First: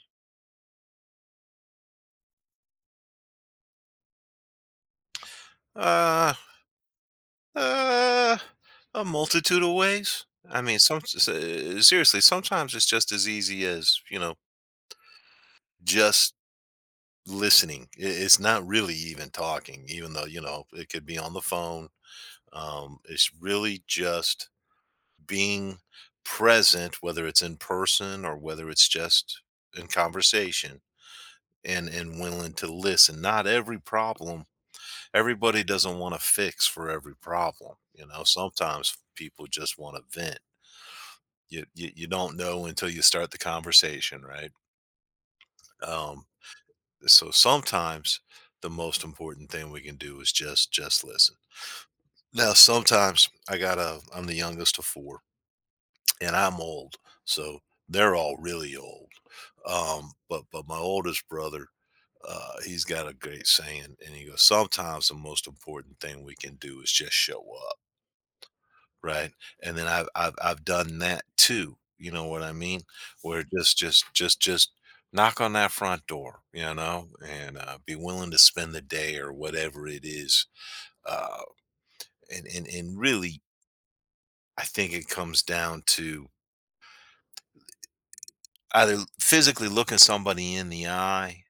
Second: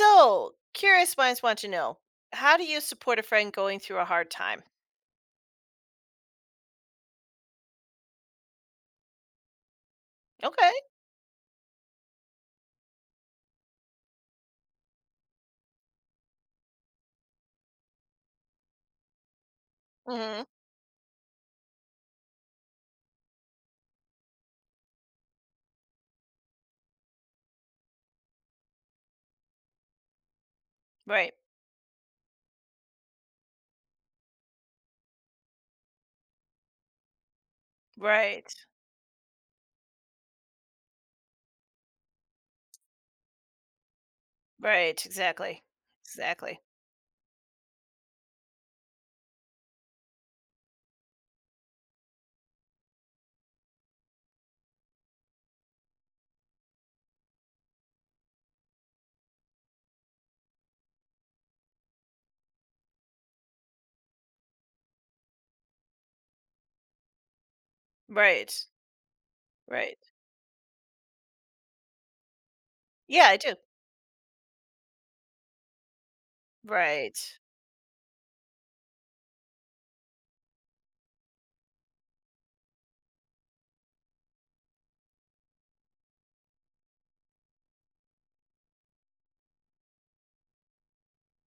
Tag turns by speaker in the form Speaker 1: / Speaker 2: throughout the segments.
Speaker 1: So, curious minds want to know, how do you support a friend going through a hard time?
Speaker 2: Uh, uh, a multitude of ways. I
Speaker 1: Okay.
Speaker 2: mean, seriously, sometimes it's just as easy as you know, just listening. It's not really even talking, even though you
Speaker 1: Hmm.
Speaker 2: know it could be on the phone. It's really just being present, whether it's in person or whether it's just in conversation,
Speaker 1: Right.
Speaker 2: and willing to listen. Not every problem everybody doesn't want to fix for every problem. You know,
Speaker 1: Right.
Speaker 2: sometimes people just want to vent. You don't know until you start the conversation, right?
Speaker 1: Right. Exactly.
Speaker 2: Um,
Speaker 1: Exactly.
Speaker 2: so sometimes the most important thing we can do is just listen. Now, sometimes I got to I'm the youngest of four, and I'm old, so they're all really old. But my oldest brother, he's got a great saying, and he goes, "Sometimes the most important thing we can do is just show up."
Speaker 1: Right.
Speaker 2: Right, and then
Speaker 1: Right.
Speaker 2: I've done that too, you know what I mean?
Speaker 1: Yeah, I
Speaker 2: Where
Speaker 1: do.
Speaker 2: just knock on that front door, you know,
Speaker 1: Right.
Speaker 2: and, be willing to spend the day or whatever it is, uh, and really, I think it comes down to either physically looking somebody in the eye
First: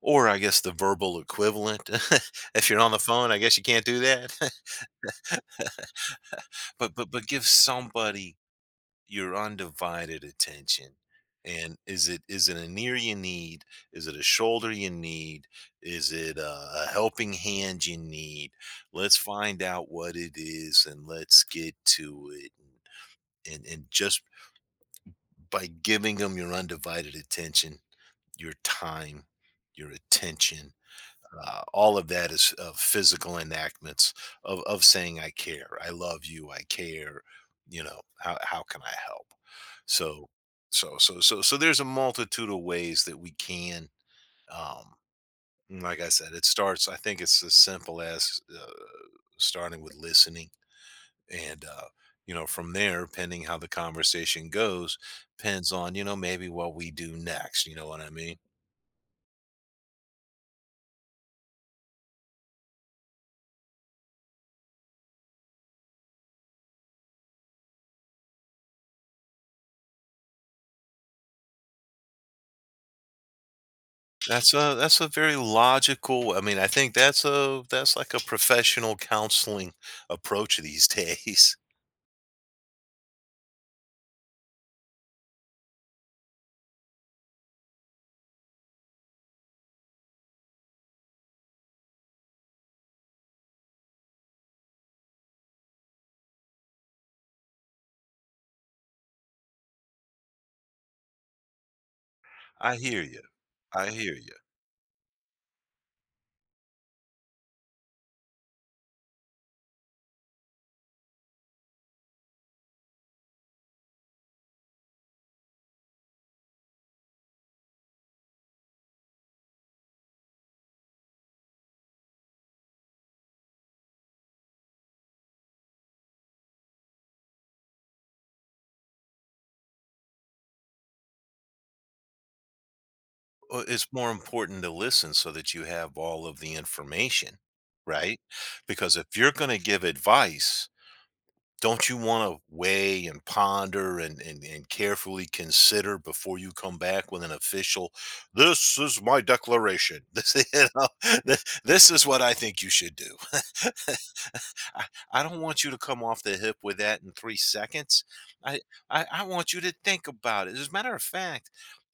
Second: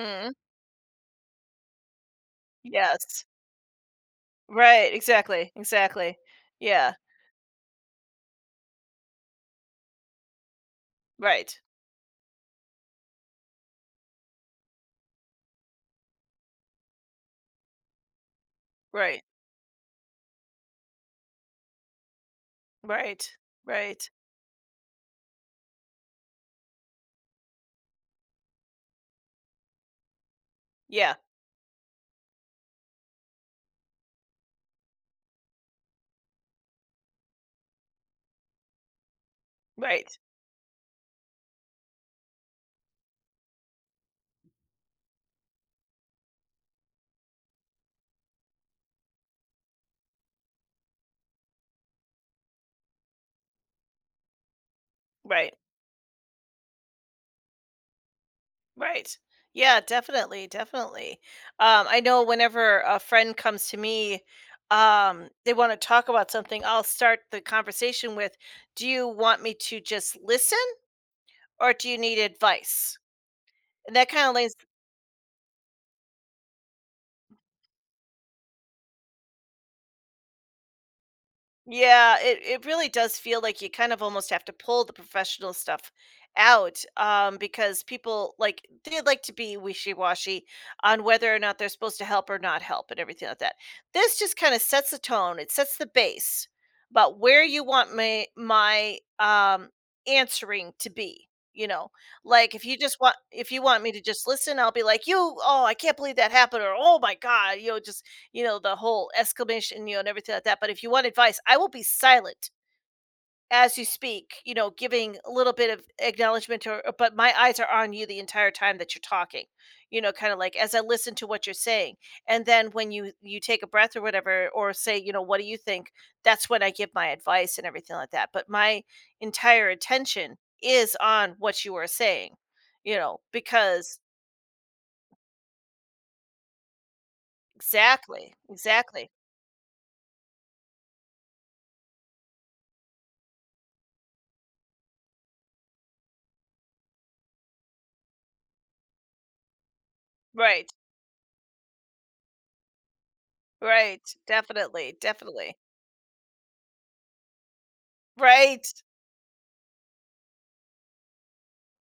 Speaker 2: or I guess the verbal equivalent. If you're on the
Speaker 1: Yes.
Speaker 2: phone, I guess you can't do that.
Speaker 1: Right. Exactly. Exactly. Yeah.
Speaker 2: But give somebody your undivided attention
Speaker 1: Right.
Speaker 2: and is it an ear you need, is it a shoulder you need, is it a helping hand you need, let's
Speaker 1: Right.
Speaker 2: find out what it is and let's get to it
Speaker 1: Right.
Speaker 2: and and
Speaker 1: Right.
Speaker 2: just by giving them your undivided attention, your time, your attention,
Speaker 1: Yeah.
Speaker 2: all of that is physical enactments of saying I care, I love you, I care, you know, how can I help?
Speaker 1: Right.
Speaker 2: So so so so so there's a multitude of ways that we can um and like I said, it starts, I think it's as simple as starting with listening and you know, from there, pending how the conversation goes,
Speaker 1: Right.
Speaker 2: depends on, you know, maybe what we do next, you know what I mean.
Speaker 1: Right. Yeah, definitely, definitely. I know whenever a friend comes to me, they want to talk about something, I'll start the conversation with, "Do you want me to just listen or do you need advice?" And that kind of
Speaker 2: That's
Speaker 1: lays—
Speaker 2: a very logical, I mean, I think that's a that's like a professional counseling approach these days.
Speaker 1: Yeah, it really does feel like you kind of almost have to pull the professional stuff out, because people, like, they like to be wishy-washy on whether or not they're supposed to help or not help and everything like that. This just kind of sets the tone. It sets the base about where you want my answering to be. You know, like
Speaker 2: I hear you.
Speaker 1: if you want
Speaker 2: I
Speaker 1: me to
Speaker 2: hear
Speaker 1: just
Speaker 2: you.
Speaker 1: listen, I'll be like, you, oh, I can't believe that happened, or oh my god, you know, just, you know, the whole exclamation, you know, and everything like that. But if you want advice, I will be silent as you speak, you know, giving a little bit of acknowledgement but my eyes are on you the entire time that you're talking. You know, kind of like as I listen to what you're saying. And then when you take a breath or whatever or say, you know, what do you think? That's when I give my advice and everything like that. But my entire attention is on what you are saying, you know,
Speaker 2: It's
Speaker 1: because—
Speaker 2: more important to listen so that you have all of the information, right?
Speaker 1: exactly,
Speaker 2: Because if
Speaker 1: exactly.
Speaker 2: you're going to give advice, don't you want to weigh and ponder and, and carefully consider before you come back with an official, this is my declaration, this, you
Speaker 1: Right.
Speaker 2: know, this is what I think you should do.
Speaker 1: Right.
Speaker 2: I,
Speaker 1: Definitely.
Speaker 2: I don't
Speaker 1: Definitely.
Speaker 2: want you to come off the hip with that in 3 seconds. I,
Speaker 1: Right,
Speaker 2: I want you to think about it. As a matter of fact,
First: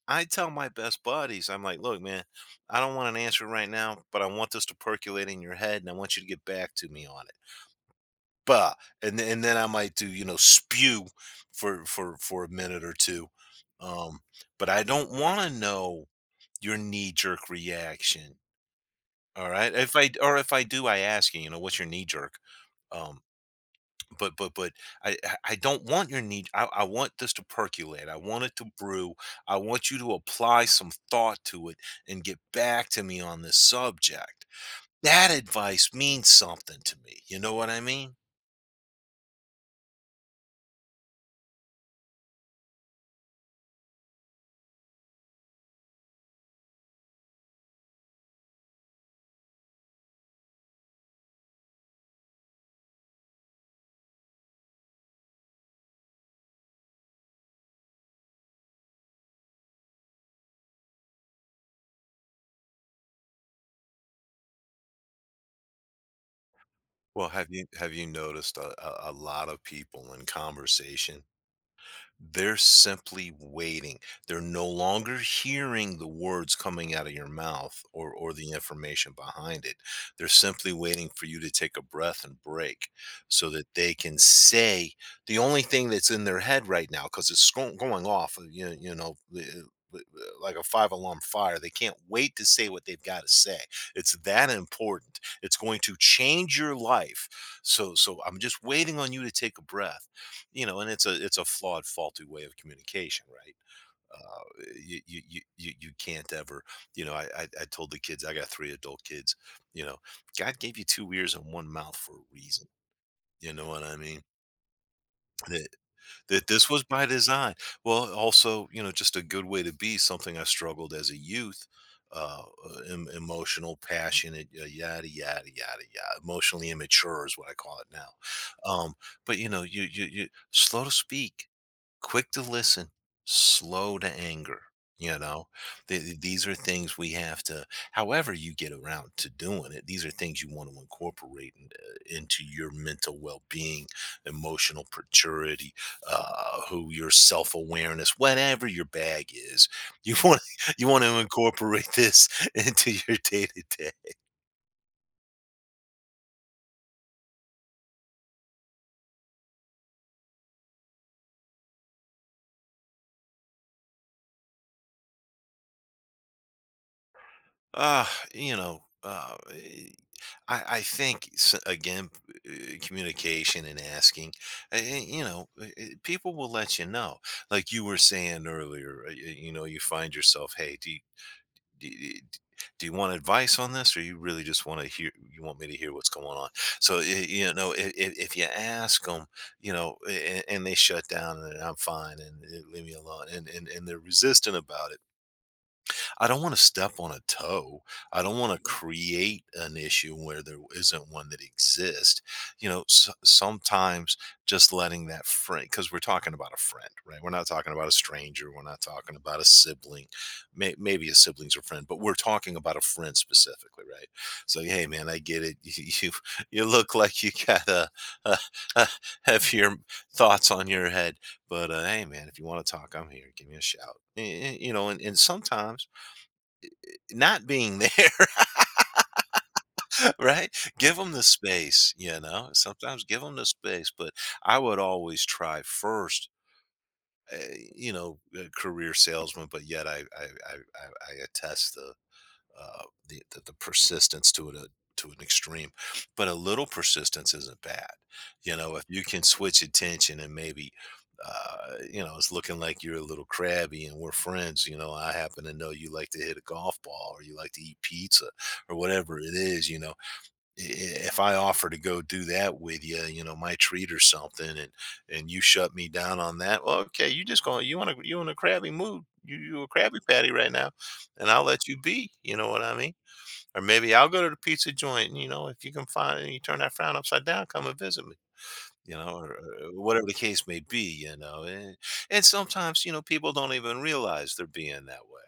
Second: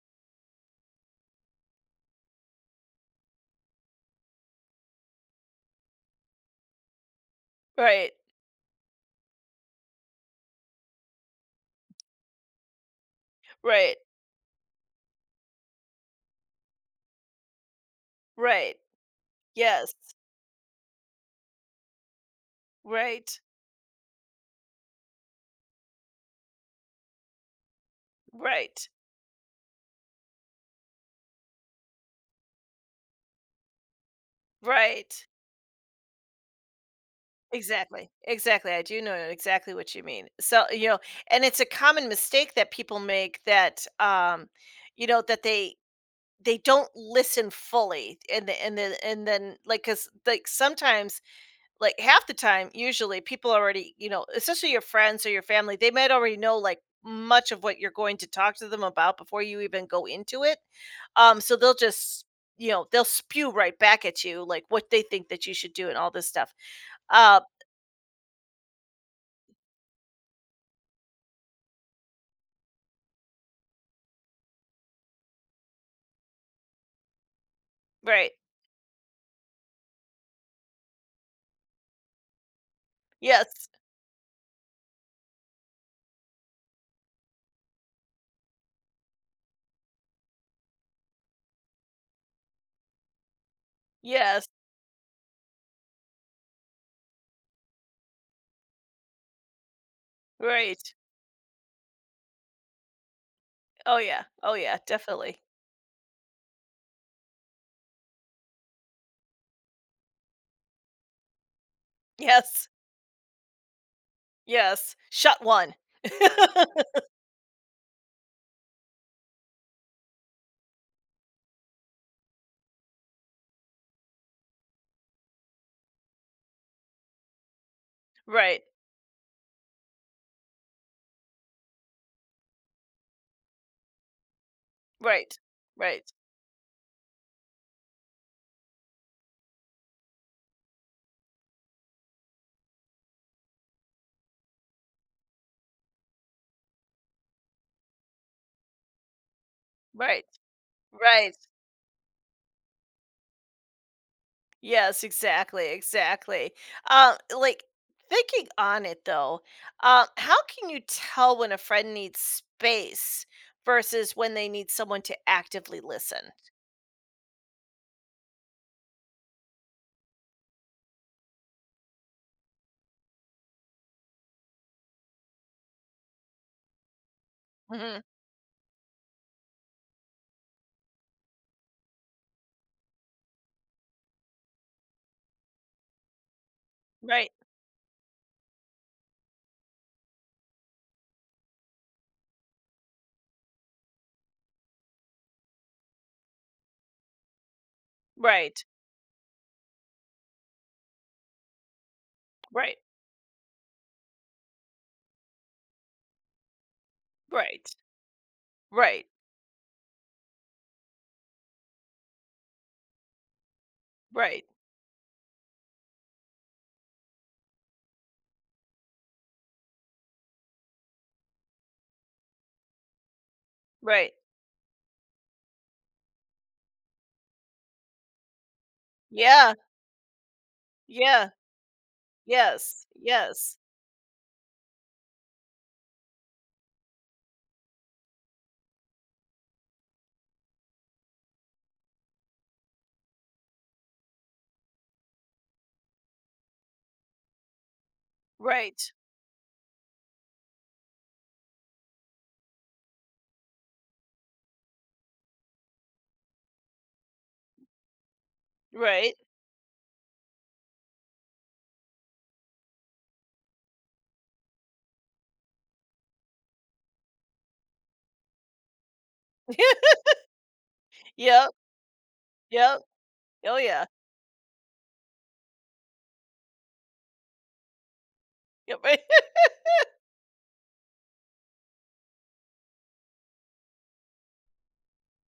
Speaker 2: I tell my best buddies, I'm like, look, man, I don't want an answer right now, but I want this to percolate in your head and I want you to get back to me on it,
Speaker 1: right,
Speaker 2: bah, and then I might do, you know, spew for a minute or two,
Speaker 1: right,
Speaker 2: um, but I don't want to know your knee jerk reaction.
Speaker 1: right.
Speaker 2: All right,
Speaker 1: Yes,
Speaker 2: if I, or if I do, I ask you, you know, what's your knee jerk? Um,
Speaker 1: right,
Speaker 2: but I don't want your knee. I want this to percolate. I want it to
Speaker 1: right,
Speaker 2: brew. I want you to apply some thought to it and get back to me on this subject.
Speaker 1: right.
Speaker 2: That advice means something to me. You know what I
Speaker 1: Exactly,
Speaker 2: mean?
Speaker 1: exactly. I do know exactly what you mean. So, you know, and it's a common mistake that people make that, you know, that they don't listen fully, and then like, because, like, sometimes, like half the time, usually people already, you know, especially your friends or your family, they might already know, like, much of what you're going to talk to them about before you even go into it. So they'll just, you know, they'll spew right back at you like what they think that you should do and all this stuff.
Speaker 2: Well,
Speaker 1: Uh,
Speaker 2: have you noticed, a lot of people in conversation, they're simply waiting. They're no longer hearing the words coming out of your mouth,
Speaker 1: right.
Speaker 2: or the information behind it. They're simply waiting for you to take a breath and break so that
Speaker 1: Yes.
Speaker 2: they can say the only thing that's in their head right now, because it's going off, uh, like a five alarm fire. They can't wait to say what they've got to say. It's
Speaker 1: Yes.
Speaker 2: that important. It's going to change your life. So, so I'm just waiting on you to take a breath. You know, and
Speaker 1: Right.
Speaker 2: it's a flawed, faulty way of communication, right?
Speaker 1: Oh yeah. Oh
Speaker 2: uh,
Speaker 1: yeah.
Speaker 2: you, you you
Speaker 1: Definitely.
Speaker 2: you you can't ever, you know, I told the kids, I got three adult kids, you know, God gave you two ears and one mouth for a reason,
Speaker 1: Yes.
Speaker 2: you know what I mean,
Speaker 1: Yes. Shut
Speaker 2: that
Speaker 1: one.
Speaker 2: that this was by design. Well also, you know, just a good way to be, something I struggled as a youth, uh emotional, passionate, yada yada yada yada, emotionally immature is what I call it
Speaker 1: Right.
Speaker 2: now. But you know, you slow to speak, quick to listen, slow to anger. You
Speaker 1: Right.
Speaker 2: know,
Speaker 1: Right.
Speaker 2: these are things we have to, however you get around to doing it, these are things you want to incorporate into your mental well being, emotional maturity, who your self awareness, whatever your bag is. You
Speaker 1: Right.
Speaker 2: want, you want to
Speaker 1: Right.
Speaker 2: incorporate this into your day to day.
Speaker 1: Yes. Exactly. Exactly. Like thinking on it though, how can you tell when a friend needs space versus when they need someone to actively listen?
Speaker 2: Uh, you know, uh, eh, I think again, communication and asking, you know, people will let you know. Like you were saying earlier, you know, you find yourself, hey, do you, do you want advice on this, or you really just want to hear? You want me to hear what's going on? So
Speaker 1: Right,
Speaker 2: you know, if you ask them, you know, and they shut down, and I'm fine, and leave me alone, and and they're resistant about it, I don't want to step on a toe. I don't want
Speaker 1: right,
Speaker 2: to create an issue where there isn't one that exists. You
Speaker 1: right,
Speaker 2: know, s sometimes just letting that friend, because we're talking about a friend, right? We're not
Speaker 1: right,
Speaker 2: talking about a stranger. We're not
Speaker 1: right,
Speaker 2: talking about a sibling. Maybe a sibling's a friend, but we're talking about a friend specifically, right?
Speaker 1: right,
Speaker 2: So, hey, man, I get it. You look like you got a, a heavier thoughts on your head, but hey, man, if you want to talk, I'm here. Give me a shout.
Speaker 1: right.
Speaker 2: You know, and sometimes not being there,
Speaker 1: Yeah,
Speaker 2: right? Give them the
Speaker 1: yeah,
Speaker 2: space, you know.
Speaker 1: yes,
Speaker 2: Sometimes give them the
Speaker 1: yes,
Speaker 2: space, but I would always try first, uh, you know, a career salesman. But yet, I attest the the persistence to it, to an extreme, but a little persistence isn't bad. You know, if
Speaker 1: right,
Speaker 2: you can switch attention and maybe, you know, it's looking like you're a little crabby and we're friends. You know, I happen to know you like to hit a golf ball or you like to eat pizza or
Speaker 1: right.
Speaker 2: whatever it is. You know, if I offer to go do that with you, you know, my treat or something, and you shut me down on that, well, okay, you want to, you in a crabby mood, you a crabby patty right now, and I'll
Speaker 1: Yep,
Speaker 2: let you be. You know what I
Speaker 1: yep.
Speaker 2: mean?
Speaker 1: Oh
Speaker 2: Or
Speaker 1: yeah.
Speaker 2: maybe I'll go to the pizza joint, you know, if you can find and you turn that frown upside down, come and visit me.
Speaker 1: Yep.
Speaker 2: You
Speaker 1: Right.
Speaker 2: know, or whatever the case may be. You know, and sometimes, you know, people don't even realize they're being that way.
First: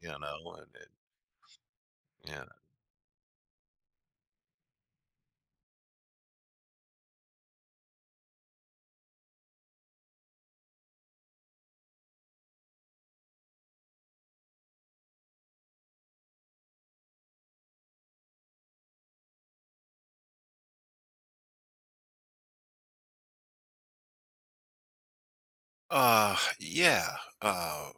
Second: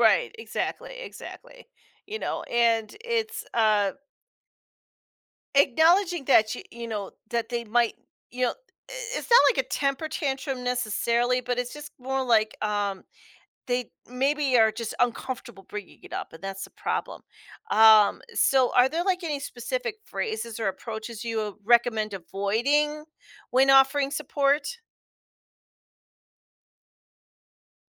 Speaker 2: You know, and
Speaker 1: exactly, exactly. You
Speaker 2: yeah,
Speaker 1: know, and it's, uh, acknowledging that you know that they might, you know, it's not like a temper tantrum necessarily, but it's just more like, um, they maybe are just uncomfortable bringing it up and that's the problem. Um, so are there like any specific phrases or approaches you would recommend avoiding when offering support?
Speaker 2: yeah. Uh,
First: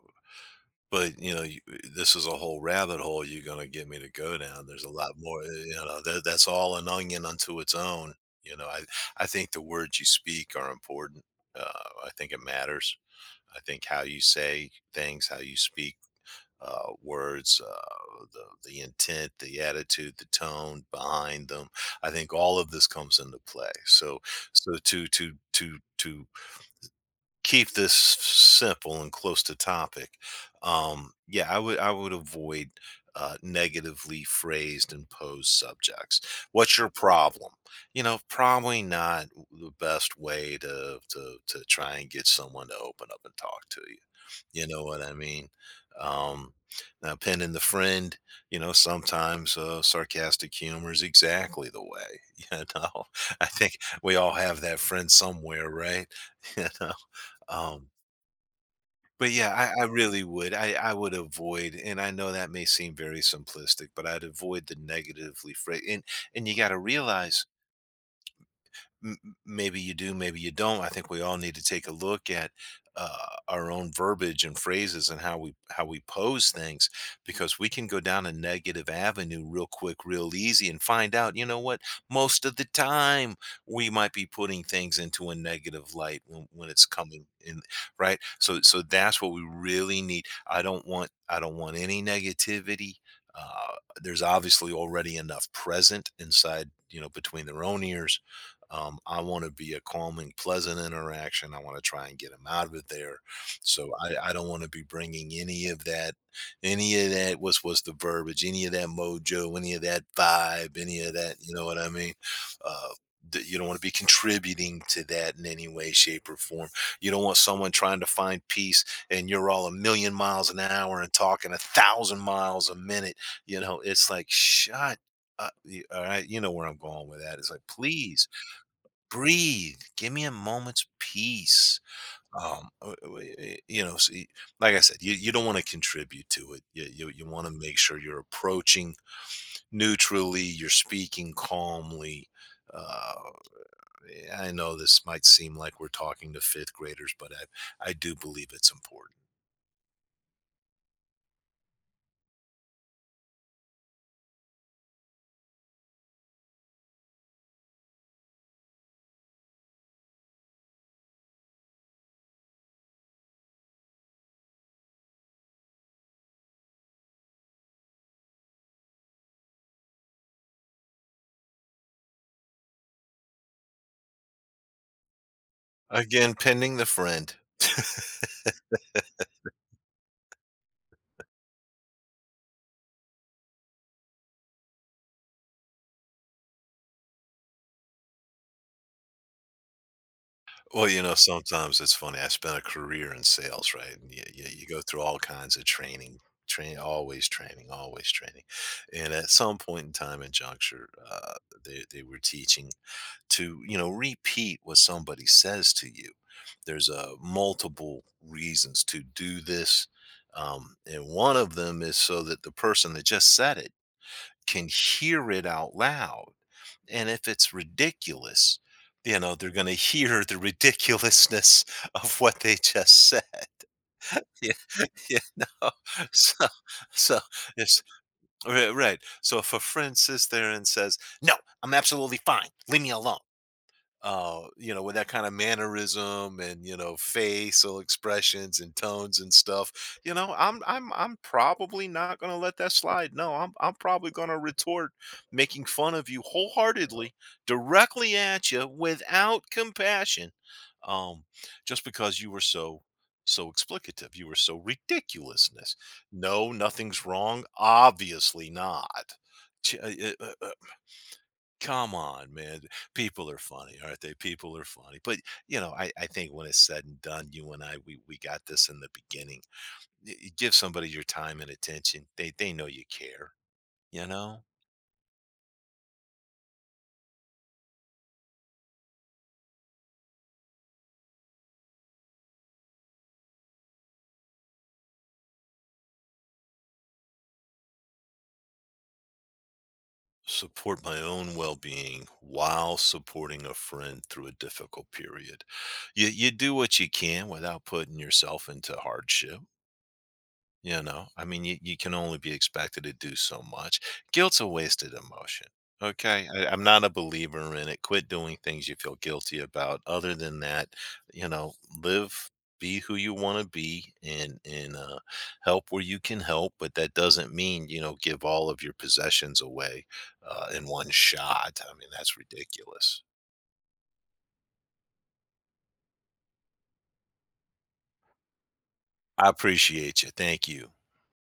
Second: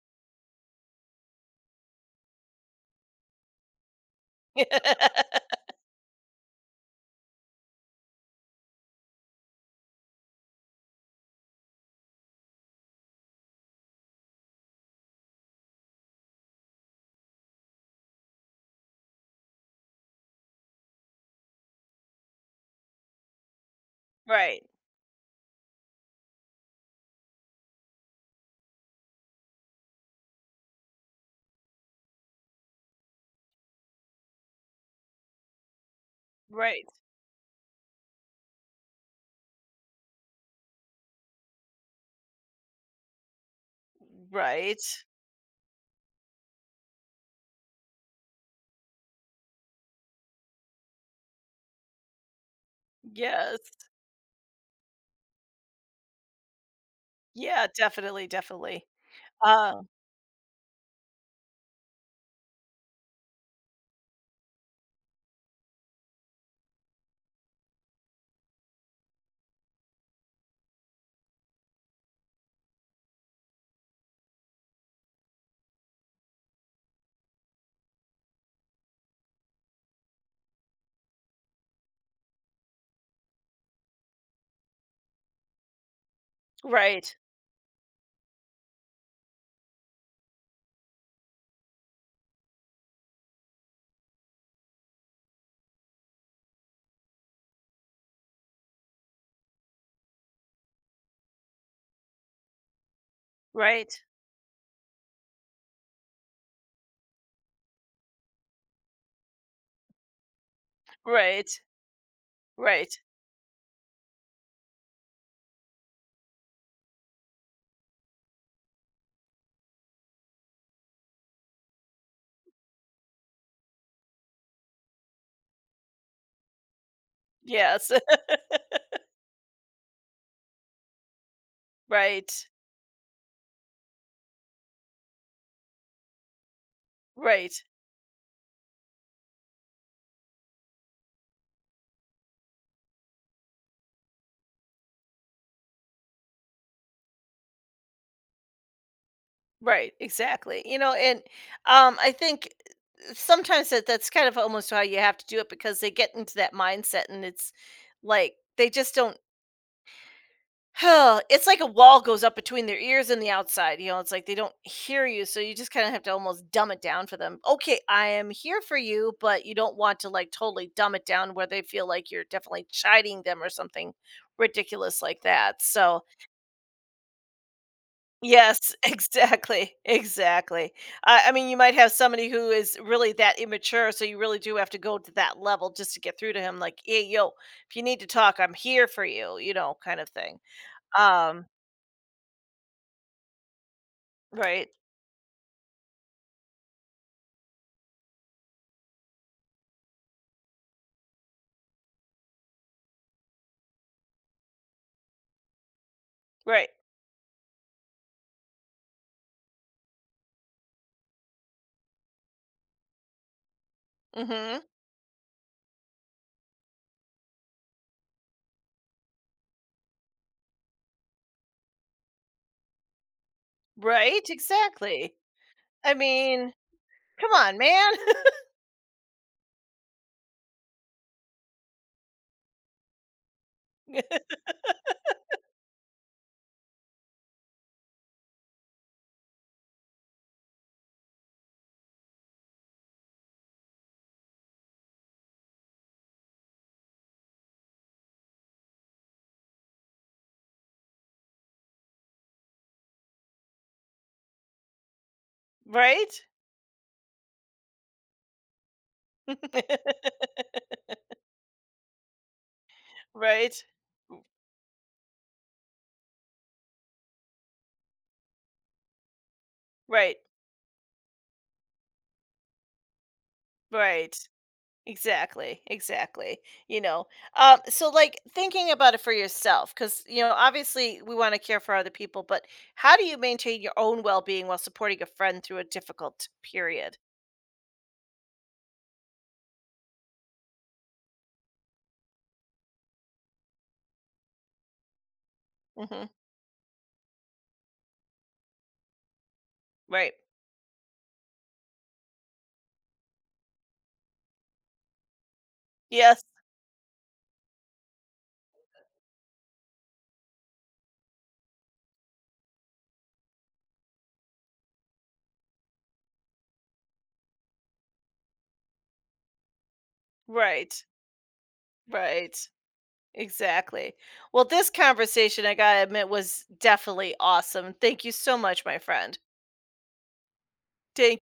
Speaker 2: But, you know, this is a whole rabbit hole you're gonna get me to go down. There's a lot more, y you know, that that's all an onion unto its own, you know? I think the words you speak are important. Uh, I think it matters. I think how you say things, how you speak, words, the intent, the attitude, the tone behind them, I think all of this comes into play. So
Speaker 1: Right.
Speaker 2: so to keep this simple and close to topic. Yeah, I would avoid negatively phrased and posed subjects. What's
Speaker 1: Right.
Speaker 2: your problem? You know, probably not the best way to try and get someone to open up and talk to you. You
Speaker 1: Right.
Speaker 2: know what I mean? Um, now, pinning the friend, you know, sometimes sarcastic humor is exactly the way. You know, I
Speaker 1: Yes.
Speaker 2: think we all have that friend somewhere, right? You know.
Speaker 1: Yeah,
Speaker 2: Um,
Speaker 1: definitely, definitely.
Speaker 2: but yeah,
Speaker 1: Uh,
Speaker 2: I really would. I would avoid, and I know that may seem very simplistic, but I'd avoid the negatively phrase. And you got to realize m- maybe you do, maybe you don't. I think we all need to take a look at uh, our own verbiage and phrases and how we pose things, because we can go down a negative avenue real quick, real easy, and find out. You know what? Most of the time, we might be putting things into a negative light when it's
Speaker 1: right.
Speaker 2: coming in, right? So that's what we really need. I don't want any negativity. Uh, there's obviously already enough present inside, you know, between their own ears. I want to be a calming, pleasant interaction. I want to try and get them out of there. So
Speaker 1: Right.
Speaker 2: I don't want to be bringing any of that was the verbiage, any of that mojo, any of that vibe, any of that.
Speaker 1: Right.
Speaker 2: You know what I mean? Uh,
Speaker 1: Right.
Speaker 2: that you don't want to be contributing to that in any way, shape, or form. You don't want someone trying to find peace and you're all a million miles an hour and talking a thousand miles a minute. You know, it's like shut. Up. All right, you know where I'm going with that. It's like,
Speaker 1: Yes.
Speaker 2: please breathe. Give me a moment's peace.
Speaker 1: Right.
Speaker 2: You know, see, like I said, you don't want to contribute to it. You want to
Speaker 1: Right.
Speaker 2: make sure you're approaching neutrally. You're speaking calmly. Uh, I know this might seem like we're talking to fifth graders, but I do believe it's important.
Speaker 1: Right, exactly. You know, and um, I think sometimes that that's kind of almost how you have to do it because they get into that mindset and it's like they just don't— it's like a wall goes up between their ears and the outside. You know, it's like they don't hear you, so you just kind of have to almost dumb it down for them. Okay, I am here for you, but you don't want to like totally dumb it down where they feel like you're definitely chiding them or something ridiculous like that, so—
Speaker 2: Again, pending the friend.
Speaker 1: Yes, exactly, exactly. I mean, you might have somebody who is really that immature, so you really do have to go to that level just to get through to him, like, "Hey, yo, if you need to talk, I'm here for you," you know, kind of thing.
Speaker 2: Well, you know,
Speaker 1: Um,
Speaker 2: sometimes it's funny. I spent a career in sales, right? And you
Speaker 1: right,
Speaker 2: go through all kinds of training, always training, always training. And at some point in time and juncture, they were teaching to, you know, repeat what somebody says to you.
Speaker 1: right.
Speaker 2: There's multiple reasons to do this. And one of them is so that the person that just said it
Speaker 1: Mhm.
Speaker 2: can hear it out loud. And if it's ridiculous, you know, they're going to hear the ridiculousness of what they just said.
Speaker 1: Right,
Speaker 2: Yeah,
Speaker 1: exactly.
Speaker 2: you know,
Speaker 1: I
Speaker 2: so
Speaker 1: mean,
Speaker 2: so
Speaker 1: come on,
Speaker 2: it's
Speaker 1: man.
Speaker 2: right, right. So if a friend sits there and says, "No, I'm absolutely fine. Leave me alone." You know, with that kind of mannerism and you know facial expressions and tones and stuff. You know, I'm probably not gonna let that slide. No, I'm probably gonna retort, making fun of you wholeheartedly, directly at you without compassion, um, just because you were so so explicative you were so ridiculousness.
Speaker 1: Right?
Speaker 2: No, nothing's wrong, obviously not. Come on, man. People are
Speaker 1: Right,
Speaker 2: funny, aren't they? People are funny. But, you know, I think when it's said and done, you and I, we got this in the beginning.
Speaker 1: right,
Speaker 2: Give somebody your time and attention. They know you care, you
Speaker 1: right.
Speaker 2: know?
Speaker 1: Exactly, exactly. You know, so like thinking about it for yourself, because you know, obviously we want to care for other people, but how do you maintain your own well-being while supporting a friend through a difficult period?
Speaker 2: Support my own well being while supporting a friend through a difficult period.
Speaker 1: Hmm.
Speaker 2: You do what you can without putting yourself into hardship.
Speaker 1: Right.
Speaker 2: You know, I mean, you can only be expected to do so much. Guilt's a wasted emotion.
Speaker 1: Yes.
Speaker 2: Okay. I'm not a believer in it. Quit doing things you feel guilty about. Other than that, you know, live, be who you want to be and help where you can help. But that doesn't mean, you know, give all of your possessions away in
Speaker 1: Right.
Speaker 2: one shot. I mean, that's
Speaker 1: Right.
Speaker 2: ridiculous.
Speaker 1: Exactly. Well, this conversation, I gotta admit, was definitely awesome. Thank you so much, my friend.
Speaker 2: I appreciate you. Thank you.
Speaker 1: Thank